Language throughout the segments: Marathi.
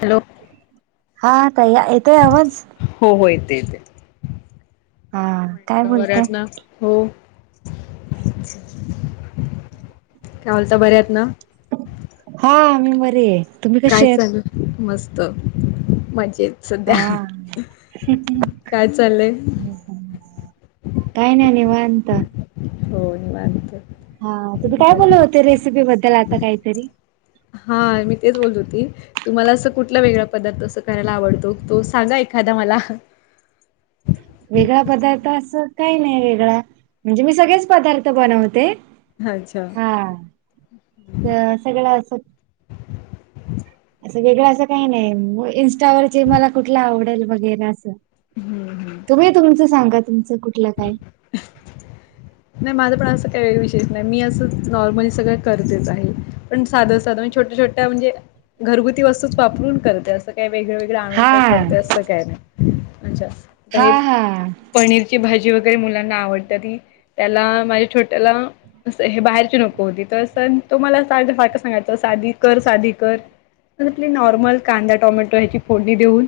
हॅलो हा त येतोय आवाज. हो हो येते येते हा काय मा बोलताय बऱ्यात ना. हो कावल तर बऱ्यात ना. हा मी बरी आहे. तुम्ही काय कशी आहेत चालू मस्त मजेत. सध्या हा काय चाललंय. हम् ह काय नाही निवांत. हो निवांत. हा तुम्ही काय बोल बरं होते रेसिपी बद्दल आता काहीतरी. हा मी तेच बोलत होती. तुम्हाला अस कुठला वेगळा पदार्थ अस करायला आवडतो तो सांगा एखादा मला. वेगळा पदार्थ असं काही नाही वेगळा म्हणजे मी सगळेच पदार्थ बनवते. अच्छा. हा सगळं अस. असं वेगळं असं काही नाही इं्स्टावरचे मला कुठलं आवडेल वगैरे असं. हम्म हम्म तुम्ही तुमचं सांगा तुमचं कुठलं काय. [unintelligible] नाही माझं पण असं काही वेगळ विशेष नाही मी असं नॉर्मली सगळं करतेच आहे. पण साधं साधं म्हण छोट्या छोट्या म्हणजे घरगुती वस्तूच वापरून करते असं. काही वेगळं वेगळं आणून हा काही करत असं काय नाही म्हणज आता हा हे. हा पनीरची भाजी वगैरे मुलांना आवडत ती त्याला माझ्या छोट्याला असं हे बाहेरची नको होती तर तो मला फारका सांगायचं साधी कर साधी कर आपली नॉर्मल कांदा टोमॅटो ह्याची फोडणी देऊन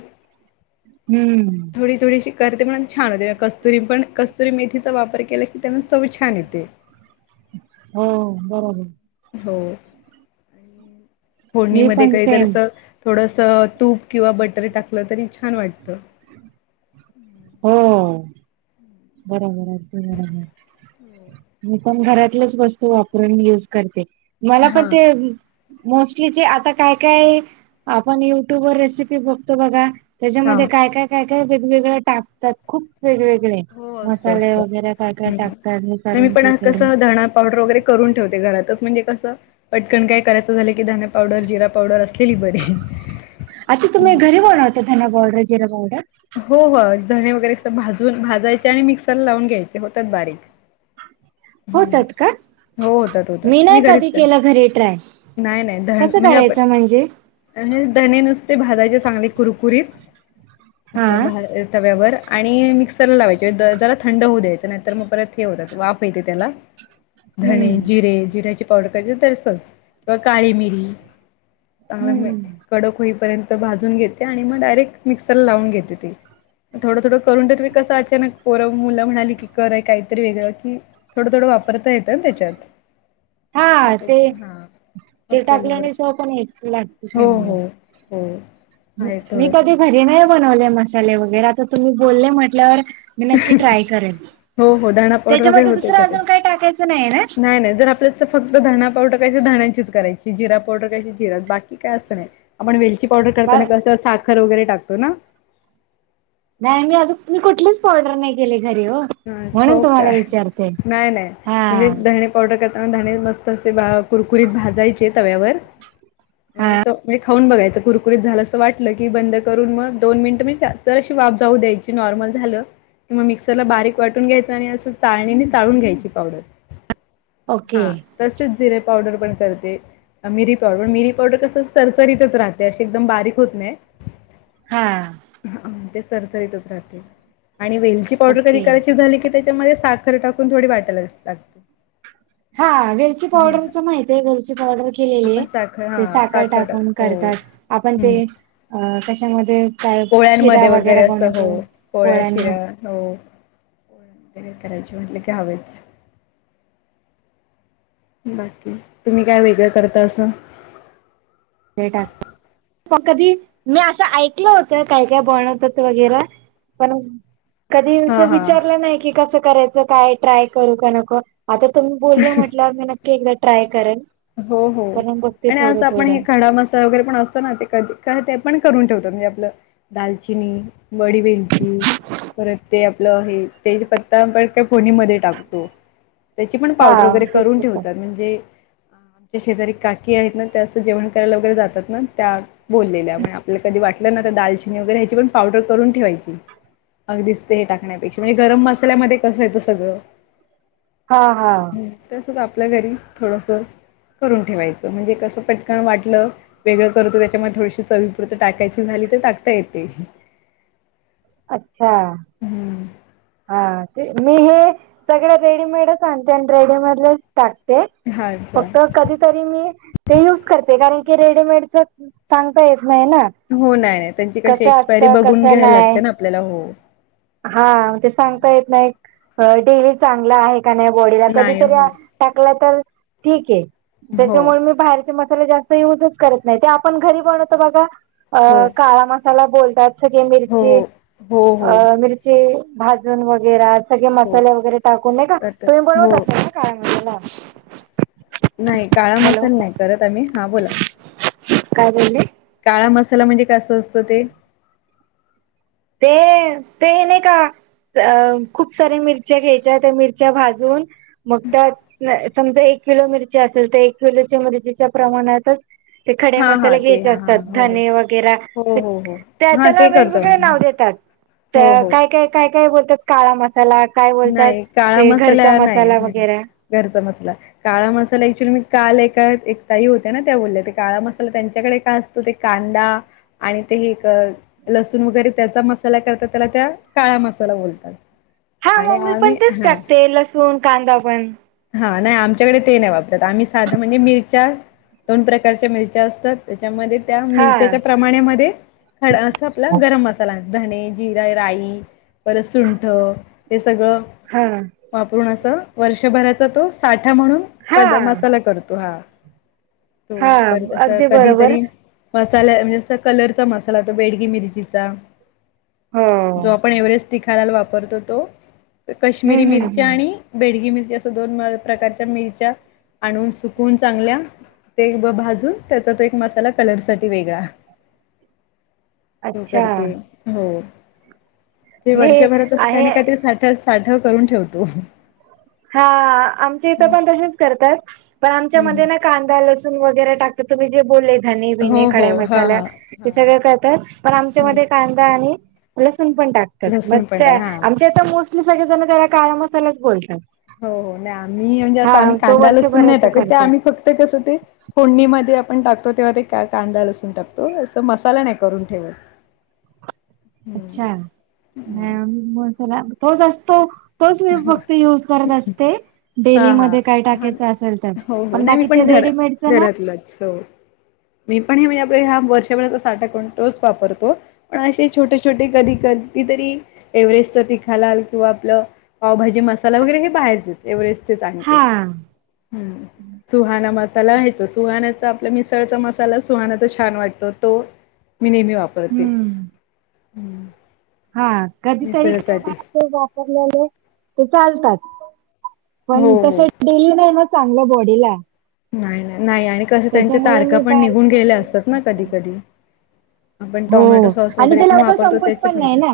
हम्म. थोडी थोडीशी करते म्हण छान होते कस्तुरी पण कस्तुरी मेथीचा वापर केला त्याण चव छान येते. हो बरोजर. हो आणि मी फडणीमध्ये पण काही तर सेम अस, थोडंसं तूप किंवा बटरी टाकलं तरी छान वाटतं. हो बरोबर आगदी बरोबर. पण घरातलेच वस्तू वापरूनी युज करते मला हा पण ते, मोस्टली ज आता काय काय आपण युट्यूब वर रेसिपी बघतो बघा. हा त्याच्यामध्ये काय काय काय काय वेगवेगळे टाकतात खूप वेगवेगळे हाय. हो असत असत हे नाही मी करून ते पण कस करून धणा पावडर वगैरे करून ठेवते घरातच म्हणजे कसं पटकन काय करायचं झालं की धान पावडर जिरा पावडर असलेली बर अच्छा तुम्ही घरी बणार होता धना पावडर जिरा पावडर हो हो जणे वगैरे अस भाजून भाजायचे आणि मिक्सरला लावून घ्यायचे होतात बारीक [inaudible] होतात का हो होतात होतात मी नाही घरीच कधी कर केलं घरी ट्राय नाही नाही धण कसं म्हणजे आपण करायचं म्हणजे आणि धणे नुसते भाजाचे चांगले कुरकुरीत हा असं तव्यावर आणि मिक्स स लावायची जला थंड होऊ द्यायच नाही तर मग परत हे होत वाफ येते त्याला धणे हम्म जिरे जिऱ्याची पावडर करायची तरसच किंवा काळी मिरी चांगलं हम्म कडक होईपर्यंत भाजून घेते आणि मग डायरेक्ट मिक्सर लावून घेते ती थोडं थोडं करून देत मी कसं अचानक पोरं मुलं म्हणाली की करय काहीतरी वेगळं की थोडं थोडं वापरता येतं ना त्याच्यात हा ते लगेच हा ते असलेलं होय टाकल्याने चव पण एक लागते हो चांगली हो हो आहे मी थोडं कधी थोडं घरी नाही बनवले मसाले वगैरे आता तुम्ही बोलले म्हटल्यावर मी नक्की ट्राय करेन हो हो धणा पावडर वगैरे त्याच्यामध्ये होते दुसरं त्याच्यात. अजून काही टाकायचं नाही ना नाही जर आपल्या फक्त धणा पावडर कश धण्याचीच करायची जिरा पावडर कशी जिरा बाकी काय असं नाही आपण वेलची पावडर बा करताना कसं साखर वगैरे टाकतो ना नाही मी अज मी कुठलीच पॉर्डर नाही केले घरी हो हा म्हणून छो का तुम्हाला विचारते नाही नाही हा म्हणजे धणे पावडर करताना धणे मस्त असे कुरकुरीत भाजायचे तव्यावर म्ह हा त म खाऊन बघायचं कुरकुरीत झालं असं वाटलं की बंद करून मग दोन मिनिटं मी तर अशी वाफ जाऊ द्यायची नॉर्मल झालं मिक्सरला बारीक वाटून घ्यायच आणि असं चाळणीने चाळून घ्यायची पावडर ओके हा तसेच जिरे पावडर पण करते मिरी पावडर मिरी पावडर कसं तररसरीतच राहते अशी एकदम बारीक होत नाही हा ते चरचरीतच राह आणि वेलची पावडर कधी ओके करायची झाली की त्याच्यामध्ये साखर टाकून थोडी वाटायला लागते हा वेलची हम्म पावडरच माहितय वेलची पावडर आपण केलेली साखर ते हा साखर टाक टाकून हो. करतात आपण हम्म ते कशामध्ये काय शिरा पोळ्यांमध्ये वगैरे असं हो बनवतो पोळ्या शिरा्या पोळ्यांमध्ये हो त करायचे म्हटले की हवेच बाकी तुम्ही काय वेगळं करता असं तेटा मग कधी मी असं ऐकलं होतं काय काय बणवत वगैरे पण कधी अस हा हा विचारलं नाही की कसं करायचं काय ट्राय करू का नको आता तुम्ही बोलले म्हटलं मी नक्की एकदा ट्राय करेन हो हो कारण बघते आणि थोडं असं आपण हे थोडं ख डा मसाला वगैरे पण असतो ना ते कधी ते पण करून ठेवतो म्हणजे आपलं दालचिनी मडीवेेलची परत ते आपलं आहे त्या पत्ता आपण त्या फोणीमध्ये टाकतो त्याची पण हा पावडर वगैरे करून तेच ठेवतात म्हणजे ज शेजारी काकी आहेत ना त्या असं जेवण करायला वगैरे जातात ना त्या बोललेल्या आपल्याला कधी वाटलं ना तर दालचिनी वगैरे ह्याची पण पावडर करून ठेवायची अगदीचत हे टाकण्यापेक्षा म्हणजे गरम मसाल्यामध्ये कसं येत सगळं हा हा ् तसच आपल्या घरी थोडस करून ठेवायचं म्हणजे कसं पटकन वाटलं वेगळं करतो त्याच्यामध्ये थोडीशी चवी पुुरत टाकायची झाली तर टाकता येते अच्छा हा ते मी हे सगळ रेडीमेडच आणते आणि रेडीमेडला टाकते हा अच्छा फक्त कधीतरी मी ते युज करते कारण की रेडीमेडच सांगता येत नाही ना हो नाही नाही त्यांची कशी कसं एक्सपायरी बघून घ्यायला लागते ना आपल्याला हो हाे सांगता येत नाही डेली चांगला आहे बॉडीला कधी नाही हो टाकला तर ठीक आहे हो त्याच्यामुळे मी बाहेर मत जास्त यजच करत नाही आपण घरी बनत बघा हो काळा मसाला बोलतात स हो हो मिरची हो हो अ मिरची भाजून वगैर हो मसाले वगैरे टाकून का करतात तुम्ही हो बनवत असाल काला नाही काळा मसाला नाही करत आम्ही हा बोला काय बोलली काळा मसाला म्हणजे कस असतं ते ते ते नाही का अ खूप सऱ्या मिरच्या घ्यायच्या त्या मिरच्या भाजून मग त्यात समजा एक किलो मिरची असेल तर एक किलोच्या मिरचीच्या प्रमाणातच ते खडे हा हा मसाले ते घ्यायचे हा हा असतात हो धने वगै हो हो हो हो त्या हा त्याला ते करतो वेगवेगळ्या आम्ही नाव काय हो हो काय काय काय बोलात काळा मा मसाला काय बोलतात नाही काळा ते घरचा मसाला नाही मसाला नाही वगैरे घरचा मसला काळा मसाला क्च्युली मी कालका एकताही होत्या ना त्या बोलल्या काळा मसाला त्यांच्याकडे का असत तु ते कांदा आणि ते एक लसूण वगैरे त्याचा मसाला करतात त्याला त्या काळा मसाला बोलतात हा आणि मम्मी पण आम्ही तेच हा टाकते लसूण कांदा पण हा नाही आमच्याकडे ते नाही वापरत आम्ही साधं म्हणजे मिरच्या दोन प्रकारच्या मिरच्या असतात त्याच्यामध्ये त्या हा मिरच्याच्या प्रमाणामध्ये खड अस आपला गरम मसाला धणे जिरा राई परत सुंठ हे सगळं हा वापरून असं वर्षभराचा तो साठा म्हणून प हा मसाला करतो हा तो हा परस अगदी बरोबर कधीतरी मसाल्या म्हणजे अस कलरचा मसाला होता बेडगी मिरचीचा हो जो आपण एव्हरेस्ट तिखालाला वापरतो तो कश्मीिरी हम्म हम्म मिरच्या हम्म आणि बेडगी मिरची अस दोन प्रकारच्या मिरच्या आणून सुकून चांगल्या ते भाजून त्याचा तो एक मसाला कलर साठी वेगळा तू अच्छा करते हो ते मी वर्षभराच अस काही आहे नाही काय तर साठ साठव करून ठेवतो. हा आमच्या इथं हम्म पण तसेच करता पण आमच्या मध्ये नाही हम्म कांदा लसू न वगैरे टाकत तुम्ही जे बोले धनी बिनी हो हो खडे हा मसाल्या हा हा हे सगळ हम्म करतात पण आमच्यामध्ये कांदा आणि लसूून पण टाकतात मग लसूण पण टाक त्या हा हो आमच्या आता मोस्टली सगळे जण त्याला काळा मसालाच बोलतात. हो हो नाही आम्ही म्हणजे हा असं आम्ही तो कांदा लसून नाही वर्षभराचा टाकत त्या करतात आम्ही फक्त कसं ते फोडणीमध्ये आपण टाकतो तेव्हा ते कांदा लसुन टाकतो असं मसाला नाही करून ठेवत. [inaudible] अच्छा नाही हम्म आम्ही मसाला तोच असतो तोच मी फक्त युज करत असते हा हा डेलीमध्ये काय हा टाकायच आसल तर हो हो पण नाही मी बाकीचे घर रेडीमेट घरातलंच हो मी पण हे म्हणजे आप ह्या वर्षभराचा साठा कोण तोच वापरतो पण असे छोटे छोटे कधीकधी तरी एव्हरेस्ट तिखालाल किंवा आपलं पावभाजी मसाला वगैरे हे बाहेरचेच एव्हरेस्टचेच आणते हा हम्. सुहाणा मसाला ह्याच सुहाण्याचा आपला मिसळचा मसाला सुहाणचा छान वाटतो तो मी नेहमी वापरते हम्म हम्. हा कधीतरी काय [unintelligible] वापरलेले ते चालतात. हो पण तस हो डेली नाही ना चांगलं बॉडीला नाही नाही नाही आणि कस त्यांच्या त्याच्यामुळे तारखा मी पण निघून बाहेरचे गेलेल मसाले असतात नाही ना युज कधी करत. कधी. आपण टोमॅटो हो सॉस आणि वगैरे ते पण लवकर वापरतो संपत तेच पण मधे नाही बघा ना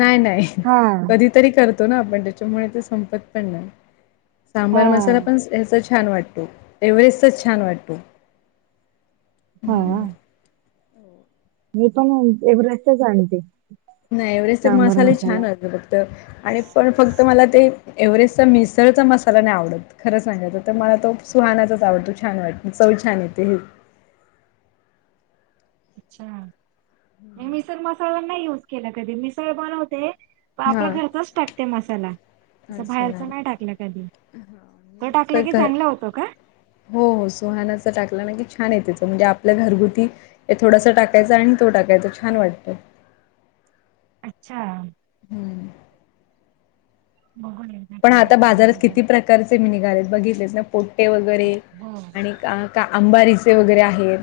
नाही नाही हा कधी तरी करतो ना आपण तेच्यामुळे ते संपत पण नाही हा सांबर मसाला पण [unintelligible] छान वाटत एव्हरेस्टच छान वाटते. हा. मी पण मग एव्हरेस्टचं आणते. नाही एव्हरेस्ट सांबर मसाले मसाला. छान असतात फक्त आणि पण फक्त मला ते एव्हरेस्टचा मिसळचा मसाला नाही आवडत. खरं सांगायचं तर मला तो सुहानाचाच आवडतो छान वाटत चव छान येते हे. हुं मिसळ मसाला नाही युज केला कधी मिसळ बनवते आपल्या हां घरचाच टाकते मसाला अस बाहेरच नाही टाकला कधी. हां तो मी टाकला असं की घ चांगला होतो का? हो हो सुहानाच टाकला ना की छान येते चव त्याच म्हणजे आपल्या घरगुती हे थोडासा टाकायचं आणि तो टाकायचा छान वाटतं. अच्छा हम्. [unintelligible] बघू [unintelligible] पण आता बाजारात किती प्रकारचे निघालेत बघितलेत ना पोट्टे वगैरे हो आणि का का आंबारीचे वगैरे आहेत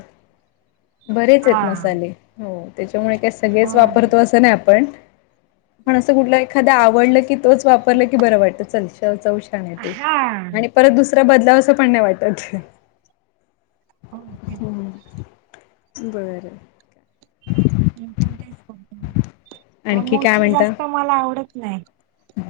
बरेच आहेत हा मसाले. हो त्याच्यामुळे काय हो सगळेच ना वापरतो असं नाही आपण पण असं कुठला एखादा आवडलं की तोच वापरलं की बरं वाटत चल चव छान येते हा आणि परत दुसरा बदलावस पण नाही वाटत. हो ते [unintelligible] हम्म बरं. पण आणखी काय मोस्टली हे आस म्हणता [unintelligible] मला आवडत नाही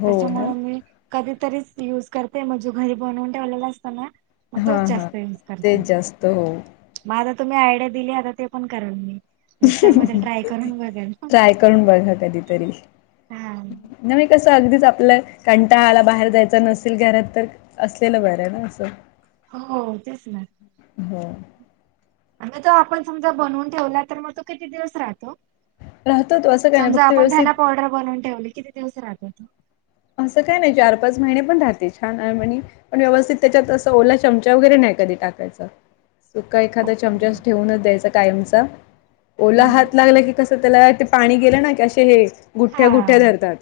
हो ना मी कधीतरीच युज करते म्हणजे घरी बनवून ठेवलेला असतो ना मग हा तोच हा जास्त युज तेच करते जास्त होऊ मग आता तुम्ही आयडिया दिलीया ना आता ते पण करल मी. मिक्सरमध्ये ट्राय करून बघेल ट्राय करून बघा कधीतरी. हा नवे कसं अगदीच आपलं कंटाळा आला बाहेर जायच नसेल घरात तर असलेलं बरं आहे ना असं. हो तेच ना हो [unintelligible] आणि आता तो जर आपण समजा बनवून ठेवला तर मग तो किती दिवस राहतो राहतो तो असं काय नाही समजा फक्त आपण त्याला व्यवस्थित पाऊडर बनवून ठेवले किती दिवस राहतो तो असं काय नाही चार पाच महिने पण राहते छान आणि म्ह पण व्यवस्थित त्याच्यात असं ओला चमचा वगैरे नाही कधी टाकायचं सुका एखादा्या चमचा अस हम्म. ठेवूनच द्यायचा कायमचा ओला हात लागला की कसं त्याला ते पाणी गेलं ना की असे हे गुठ्ठ्या हा गुठ्ठ्या हो धरतात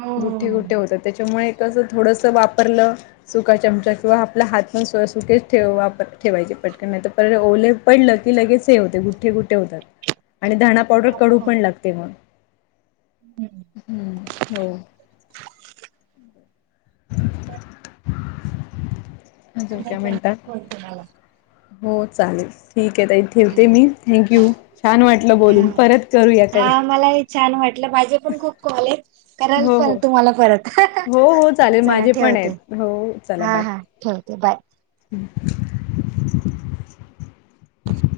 हो गुठे हो. गुठे होतात त्याच्यामुळे असं थोडंस वापरलं सुका चमचा किंवा आपला हात पण स् सुके ठे ठेवायचे पटकन नाही तर पड ओले पडल लगेच हे होते गुेठे गेठे होतात आणि पाऊडर कडू पण आपण लागते मग हो आणि काय म्हणता तुम्हाला हो चालेल ठीक आहे ताई ठेवते मी थँक्यू छान वाटलं हा बोलून परत करू याकडे हा मला हे छान वाटलं माझे पण खूप कॉलेज कराल हो पण हो तुम्हाला परत हो हो चालेल माझे पण आहेत हो चला बाय ते आहे बाय हम्म